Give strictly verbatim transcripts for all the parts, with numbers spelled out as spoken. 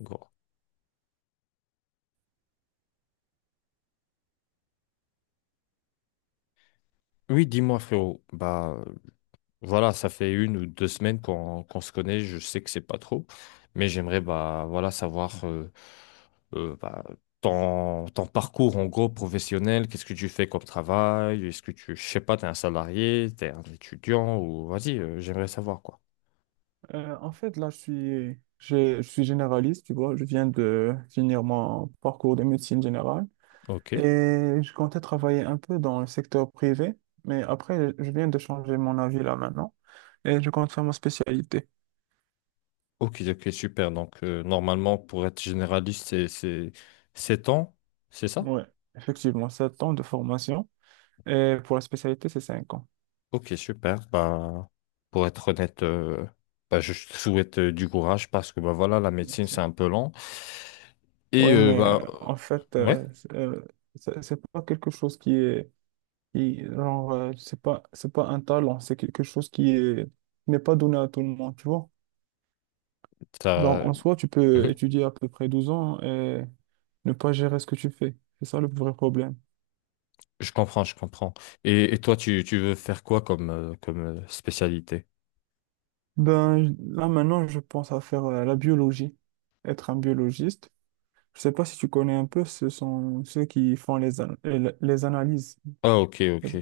Gros. Oui, dis-moi, frérot. Bah, euh, voilà, ça fait une ou deux semaines qu'on qu'on se connaît. Je sais que c'est pas trop, mais j'aimerais bah voilà savoir euh, euh, bah, ton, ton parcours en gros professionnel. Qu'est-ce que tu fais comme travail? Est-ce que tu, je sais pas, t'es un salarié, t'es un étudiant ou vas-y, euh, j'aimerais savoir quoi. Euh, en fait, là, je suis, je, je suis généraliste, tu vois. Je viens de finir mon parcours de médecine générale Ok. et je comptais travailler un peu dans le secteur privé, mais après, je viens de changer mon avis là maintenant et je compte faire ma spécialité. Ok, ok, super. Donc euh, normalement, pour être généraliste, c'est c'est sept ans, c'est ça? Ouais, effectivement, sept ans de formation et pour la spécialité, c'est cinq ans. Ok, super. Bah, pour être honnête, euh, bah, je te souhaite euh, du courage parce que bah, voilà, la médecine, c'est Merci. un peu lent. Et Ouais, euh, mais bah, euh, en fait, euh, ouais, euh, c'est euh, c'est- c'est pas quelque chose qui est, qui- genre, euh, c'est pas, c'est pas un talent, c'est quelque chose qui est, qui n'est pas donné à tout le monde, tu vois. ça, Genre, en soi, tu peux Mhm. étudier à peu près douze ans et ne pas gérer ce que tu fais. C'est ça le vrai problème. Je comprends, je comprends. Et, et toi, tu, tu veux faire quoi comme, euh, comme euh, spécialité? Ben, j- là, maintenant, je pense à faire euh, la biologie, être un biologiste. Je sais pas si tu connais un peu, ce sont ceux qui font les, an- les les analyses. Ah, ok, Les- ok.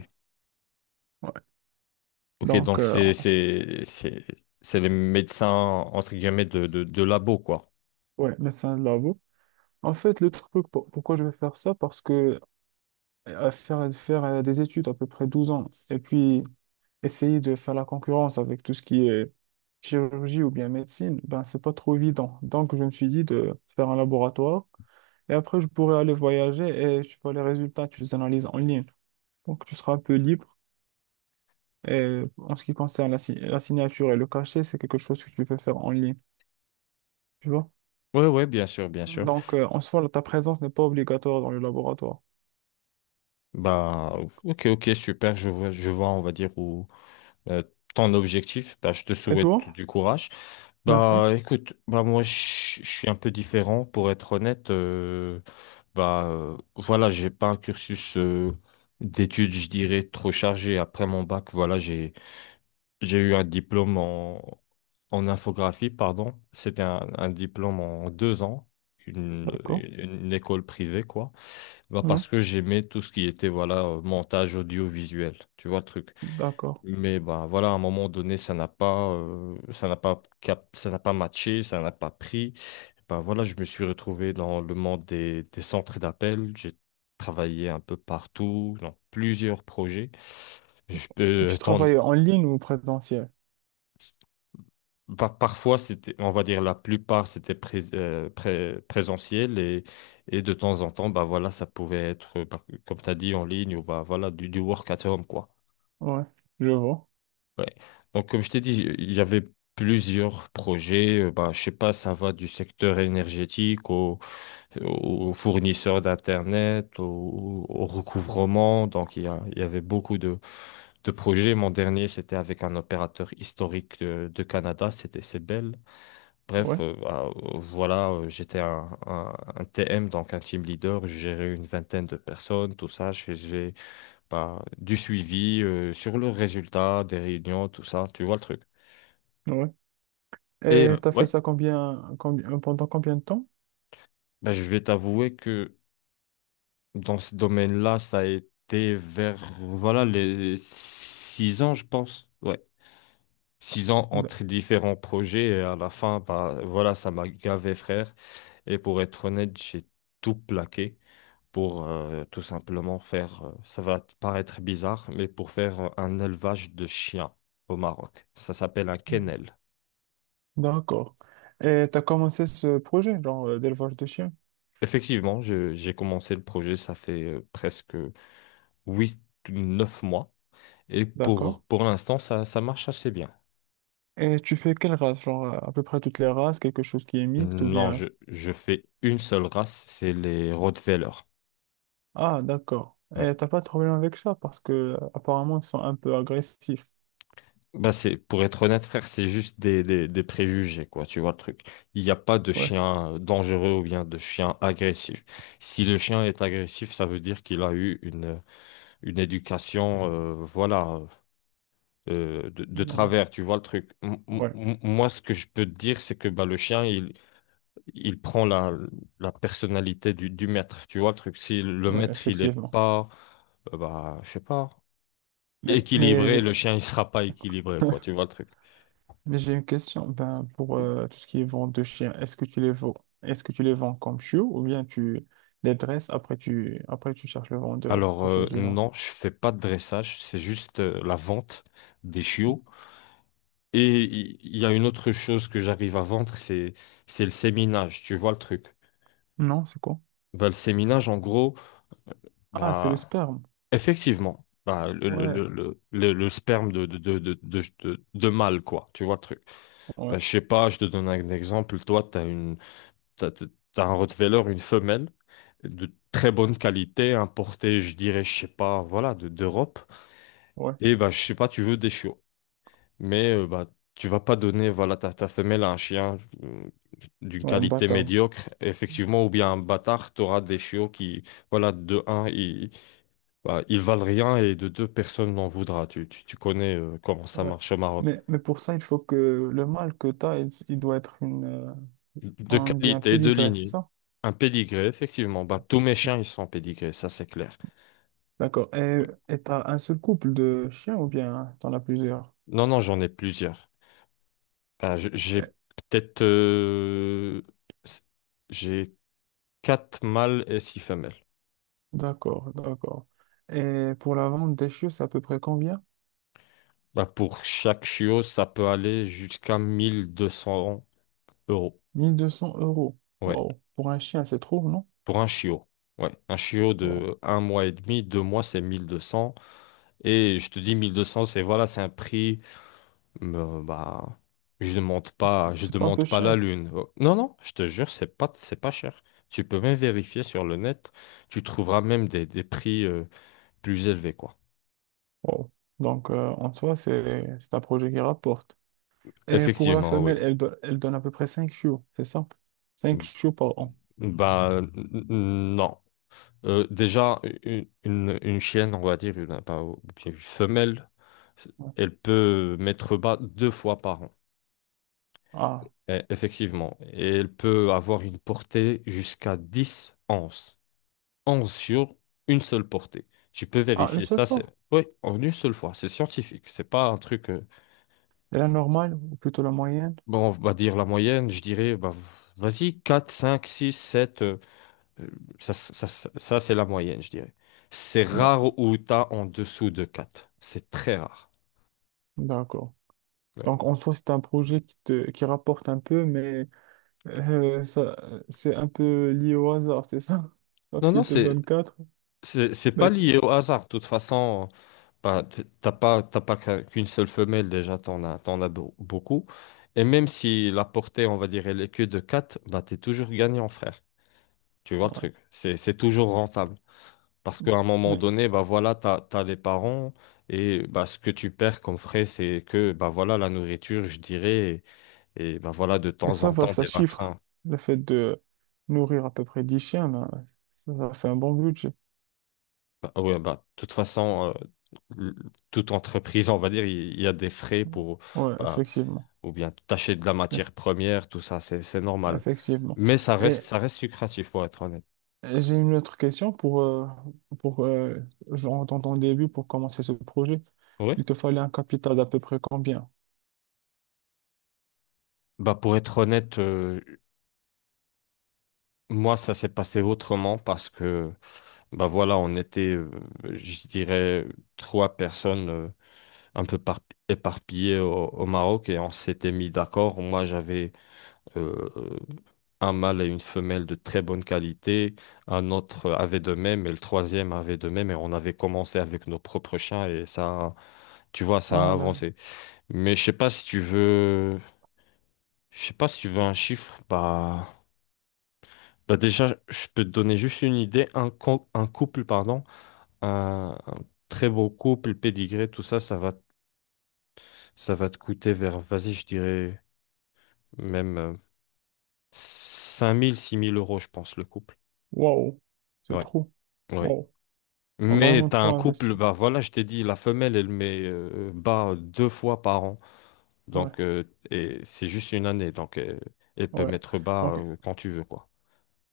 Ouais. Ok, Donc, donc euh, c'est, c'est, c'est, c'est les médecins, entre guillemets, de, de, de labo, quoi. ouais, médecin de labo. En fait, le truc, pour- pourquoi je vais faire ça, parce que euh, faire, faire euh, des études à peu près douze ans, et puis essayer de faire la concurrence avec tout ce qui est chirurgie ou bien médecine, ben, c'est pas trop évident. Donc, je me suis dit de faire un laboratoire et après, je pourrais aller voyager et tu vois les résultats, tu les analyses en ligne. Donc, tu seras un peu libre. Et en ce qui concerne la, si- la signature et le cachet, c'est quelque chose que tu peux faire en ligne, tu vois. Ouais, ouais, bien sûr, bien sûr. Donc, euh, en soi, ta présence n'est pas obligatoire dans le laboratoire. Bah, ok, ok, super. Je vois, je vois, on va dire, où. euh, Ton objectif. Bah, je te Et souhaite toi? du courage. Merci. Bah, écoute, bah, moi, je je suis un peu différent, pour être honnête. Euh, bah, euh, voilà, j'ai pas un cursus euh, d'études, je dirais, trop chargé. Après mon bac, voilà, j'ai, j'ai eu un diplôme en, en infographie, pardon. C'était un, un diplôme en deux ans. Une, D'accord. une école privée, quoi. Bah, Ouais, parce que j'aimais tout ce qui était, voilà, euh, montage audiovisuel. Tu vois le truc. d'accord. Mais ben, voilà, à un moment donné, ça n'a pas, euh, ça n'a pas, cap- ça n'a pas matché, ça n'a pas pris. Ben, voilà, je me suis retrouvé dans le monde des, des centres d'appel. J'ai travaillé un peu partout, dans plusieurs projets. Je Et peux, euh, tu t'en- travailles en ligne ou présentiel? par- Parfois, c'était, on va dire la plupart, c'était pré- euh, pré- présentiel et, et de temps en temps, bah voilà, ça pouvait être, euh, par- comme tu as dit, en ligne ou bah voilà, du, du work at home, quoi. Ouais, je vois. Ouais. Donc, comme je t'ai dit, il y avait plusieurs projets. euh, Bah, je sais pas, ça va du secteur énergétique au, au fournisseur d'Internet, au, au recouvrement. Donc, il y a- il y avait beaucoup de, de projets. Mon dernier, c'était avec un opérateur historique de, de Canada, c'était Sebel. Bref, Ouais, euh, bah, euh, voilà, euh, j'étais un, un- un T M, donc un team leader. Je gérais une vingtaine de personnes, tout ça. J'ai bah, du suivi euh, sur le résultat des réunions, tout ça, tu vois le truc. ouais. Et Et euh, t'as fait ouais, ça combien, combien, euh, pendant combien de temps? bah, je vais t'avouer que dans ce domaine-là, ça a été vers, voilà, les six ans, je pense. Ouais, six ans D- entre différents projets et à la fin, bah, voilà, ça m'a gavé, frère. Et pour être honnête, j'ai tout plaqué pour euh, tout simplement faire, euh, ça va te paraître bizarre, mais pour faire euh, un élevage de chiens au Maroc. Ça s'appelle un kennel. D'accord. Et tu as commencé ce projet, genre euh, d'élevage de chiens. Effectivement, je- j'ai commencé le projet, ça fait euh, presque huit, neuf mois. Et pour, D'accord. pour l'instant, ça, ça marche assez bien. Et tu fais quelle race? Genre euh, à peu près toutes les races, quelque chose qui est mixte ou Non, bien... je, je fais une seule race, c'est les Rottweiler. Ah, d'accord. Et Ouais. t'as pas de problème avec ça parce que euh, apparemment ils sont un peu agressifs. Bah c'est, pour être honnête, frère, c'est juste des, des, des préjugés, quoi, tu vois le truc. Il n'y a pas de Ouais. chien euh, dangereux ou bien de chien agressif. Si le chien est agressif, ça veut dire qu'il a eu une, une éducation, euh, voilà, euh, de, de Donc, travers, tu vois le truc. M- m- ouais. M- moi, ce que je peux te dire, c'est que bah, le chien, il, il prend la, la personnalité du, du maître, tu vois le truc. Si le Ouais, maître, il est effectivement. pas, euh, bah, je sais pas, Mais, mais équilibré, j'ai le chien, il sera pas équilibré, quoi, tu vois le truc. mais j'ai une question. Ben, pour euh, tout ce qui est vente de chiens, est-ce que tu les vends? Est-ce que tu les vends comme chiots ou bien tu les dresses après tu après tu cherches le vendeur ou Alors, quelque euh, chose du genre? non, je fais pas de dressage, c'est juste euh, la vente des chiots. Et il il y a une autre chose que j'arrive à vendre, c'est, c'est le séminage, tu vois le truc. Non, c'est quoi? Bah, le séminage, en gros, Ah, c'est le bah, sperme. effectivement, bah, le, le, Ouais, le, le, le- le sperme de, de, de, de, de, de- de mâle, quoi, tu vois le truc. ouais, Bah, je sais pas, je te donne un exemple. Toi, tu as une, t'as, t'as- t'as un Rottweiler, une femelle de très bonne qualité, importée, je dirais, je sais pas, voilà, de, d'Europe. ouais, Et bah, je sais pas, tu veux des chiots. Mais euh, bah, tu vas pas donner, voilà, ta, ta femelle à un chien euh, d'une ouais, un qualité bâtard. médiocre, effectivement, ou bien un bâtard, tu auras des chiots qui, voilà, de un, ils, bah, ils valent rien et de deux personnes n'en voudra. Tu, tu, tu connais euh, comment ça Ouais. marche au Maroc. Mais, mais pour ça, il faut que le mâle que tu as, il, il doit être une. euh, De On dit un qualité, de pédigré, c'est lignée. ça? Un pédigré, effectivement. Bah, tous mes chiens, ils sont pédigrés, ça c'est clair. D'accord. Et Ouais. et t'as un seul couple de chiens ou bien t'en as plusieurs? Non, non, j'en ai plusieurs. Ah, je- j'ai Eh, peut-être... euh, s- j'ai quatre mâles et six femelles. d'accord, d'accord. Et pour la vente des chiens, c'est à peu près combien? Bah, pour chaque chiot, ça peut aller jusqu'à mille deux cents euros. Mille deux cents euros. Ouais. Wow. Pour un chien, c'est trop, non? Pour un chiot. Ouais, un chiot Wow. de un mois et demi, deux mois, c'est mille deux cents. Et je te dis mille deux cents, c'est voilà, c'est un prix. me- bah, je demande pas, je C'est pas un demande peu pas la cher. lune. Oh, non, non, je te jure, c'est pas, c'est pas cher. Tu peux même vérifier sur le net. Tu trouveras même des, des prix euh, plus élevés, quoi. Wow. Donc, euh, en soi, c'est c'est un projet qui rapporte. Et pour la Effectivement, oui. femelle, elle, do- elle donne à peu près cinq chiots, c'est ça? Cinq chiots par an. Bah, n- n- non. Euh, déjà, une, une- une chienne, on va dire, une, pas- ou bien une femelle, Ouais. elle peut mettre bas deux fois par an. Ah, Eh, effectivement. Et elle peut avoir une portée jusqu'à dix onces. onze sur une seule portée. Tu peux ah, une vérifier seule ça, c'est. fois. Oui, en une seule fois, c'est scientifique. C'est pas un truc. euh, Et la normale, ou plutôt la moyenne? Bon, on va dire la moyenne, je dirais, bah, v- vas-y, quatre cinq six sept, euh, Euh, Ça, ça, ça- ça, c'est la moyenne, je dirais. C'est rare D'accord. où tu as en dessous de quatre. C'est très rare. D'accord. Ouais. Donc, en soi, c'est un projet qui, te, qui rapporte un peu, mais euh, ça, c'est un peu lié au hasard, c'est ça? Donc, Non, non, s'il te c'est, donne quatre c'est, c'est ben pas c'est- lié au hasard. De toute façon, bah, t- t'as pas, t'as pas qu'un- qu'une seule femelle, déjà, t'en as, t'en as beau- beaucoup. Et même si la portée, on va dire, elle est que de quatre, bah, t'es toujours gagnant, frère. Tu vois le ouais. truc. C'est, c'est toujours rentable. Parce qu'à un moment Mais, donné, bah voilà, t'as, t'as les parents et bah, ce que tu perds comme frais, c'est que bah voilà, la nourriture, je dirais. Et ben voilà, de mais temps ça en va, temps, ça des chiffre. vaccins. Le fait de nourrir à peu près dix chiens, ben, ça, ça fait un bon budget. Bah, ouais, bah, de toute façon, euh, l- toute entreprise, on va dire, il il y a des frais pour, Ouais, bah, effectivement. ou bien tâcher de la matière Eff- première, tout ça, c'est, c'est normal. Effectivement. Mais ça reste, Et ça reste lucratif, pour être honnête. Euh, j'ai une autre question pour, euh, pour euh, genre, dans ton début, pour commencer ce projet. Oui. Il te fallait un capital d'à peu près combien? Bah, pour être honnête, euh, moi, ça s'est passé autrement parce que, bah voilà, on était, euh, je dirais, trois personnes euh, un peu par- éparpillées au, au Maroc et on s'était mis d'accord. Moi, j'avais euh, un mâle et une femelle de très bonne qualité, un autre avait de même et le troisième avait de même et on avait commencé avec nos propres chiens et ça, tu vois, ça a Ah, d'accord. avancé. Mais je sais pas si tu veux, je sais pas si tu veux un chiffre, bah, bah déjà, je peux te donner juste une idée, un, co- un couple, pardon, un, un très beau couple, pédigré, tout ça, ça va, ça va te coûter vers, vas-y, je dirais même euh, cinq mille six mille euros, je pense, le couple. Waouh, c'est Ouais. trop. Ouais. Waouh, Mais vraiment t'as un trop couple, investir. bah voilà, je t'ai dit, la femelle, elle met euh, bas deux fois par an. Ouais, Donc, euh, et c'est juste une année. Donc, euh, elle peut ouais. mettre bas Donc, euh, quand tu veux, quoi.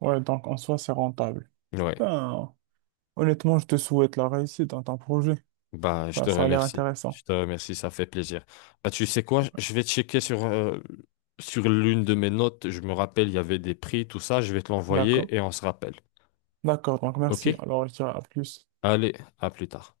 ouais, donc en soi, c'est rentable. Ouais. Ben, honnêtement, je te souhaite la réussite dans ton projet. Bah, je Ben, te ça a l'air remercie. Je intéressant. te remercie, ça fait plaisir. Bah, tu sais quoi, je vais checker sur, euh, sur l'une de mes notes. Je me rappelle, il y avait des prix, tout ça. Je vais te D'accord. l'envoyer et on se rappelle. D'accord, donc merci. OK? Alors, je dirais à plus. Allez, à plus tard.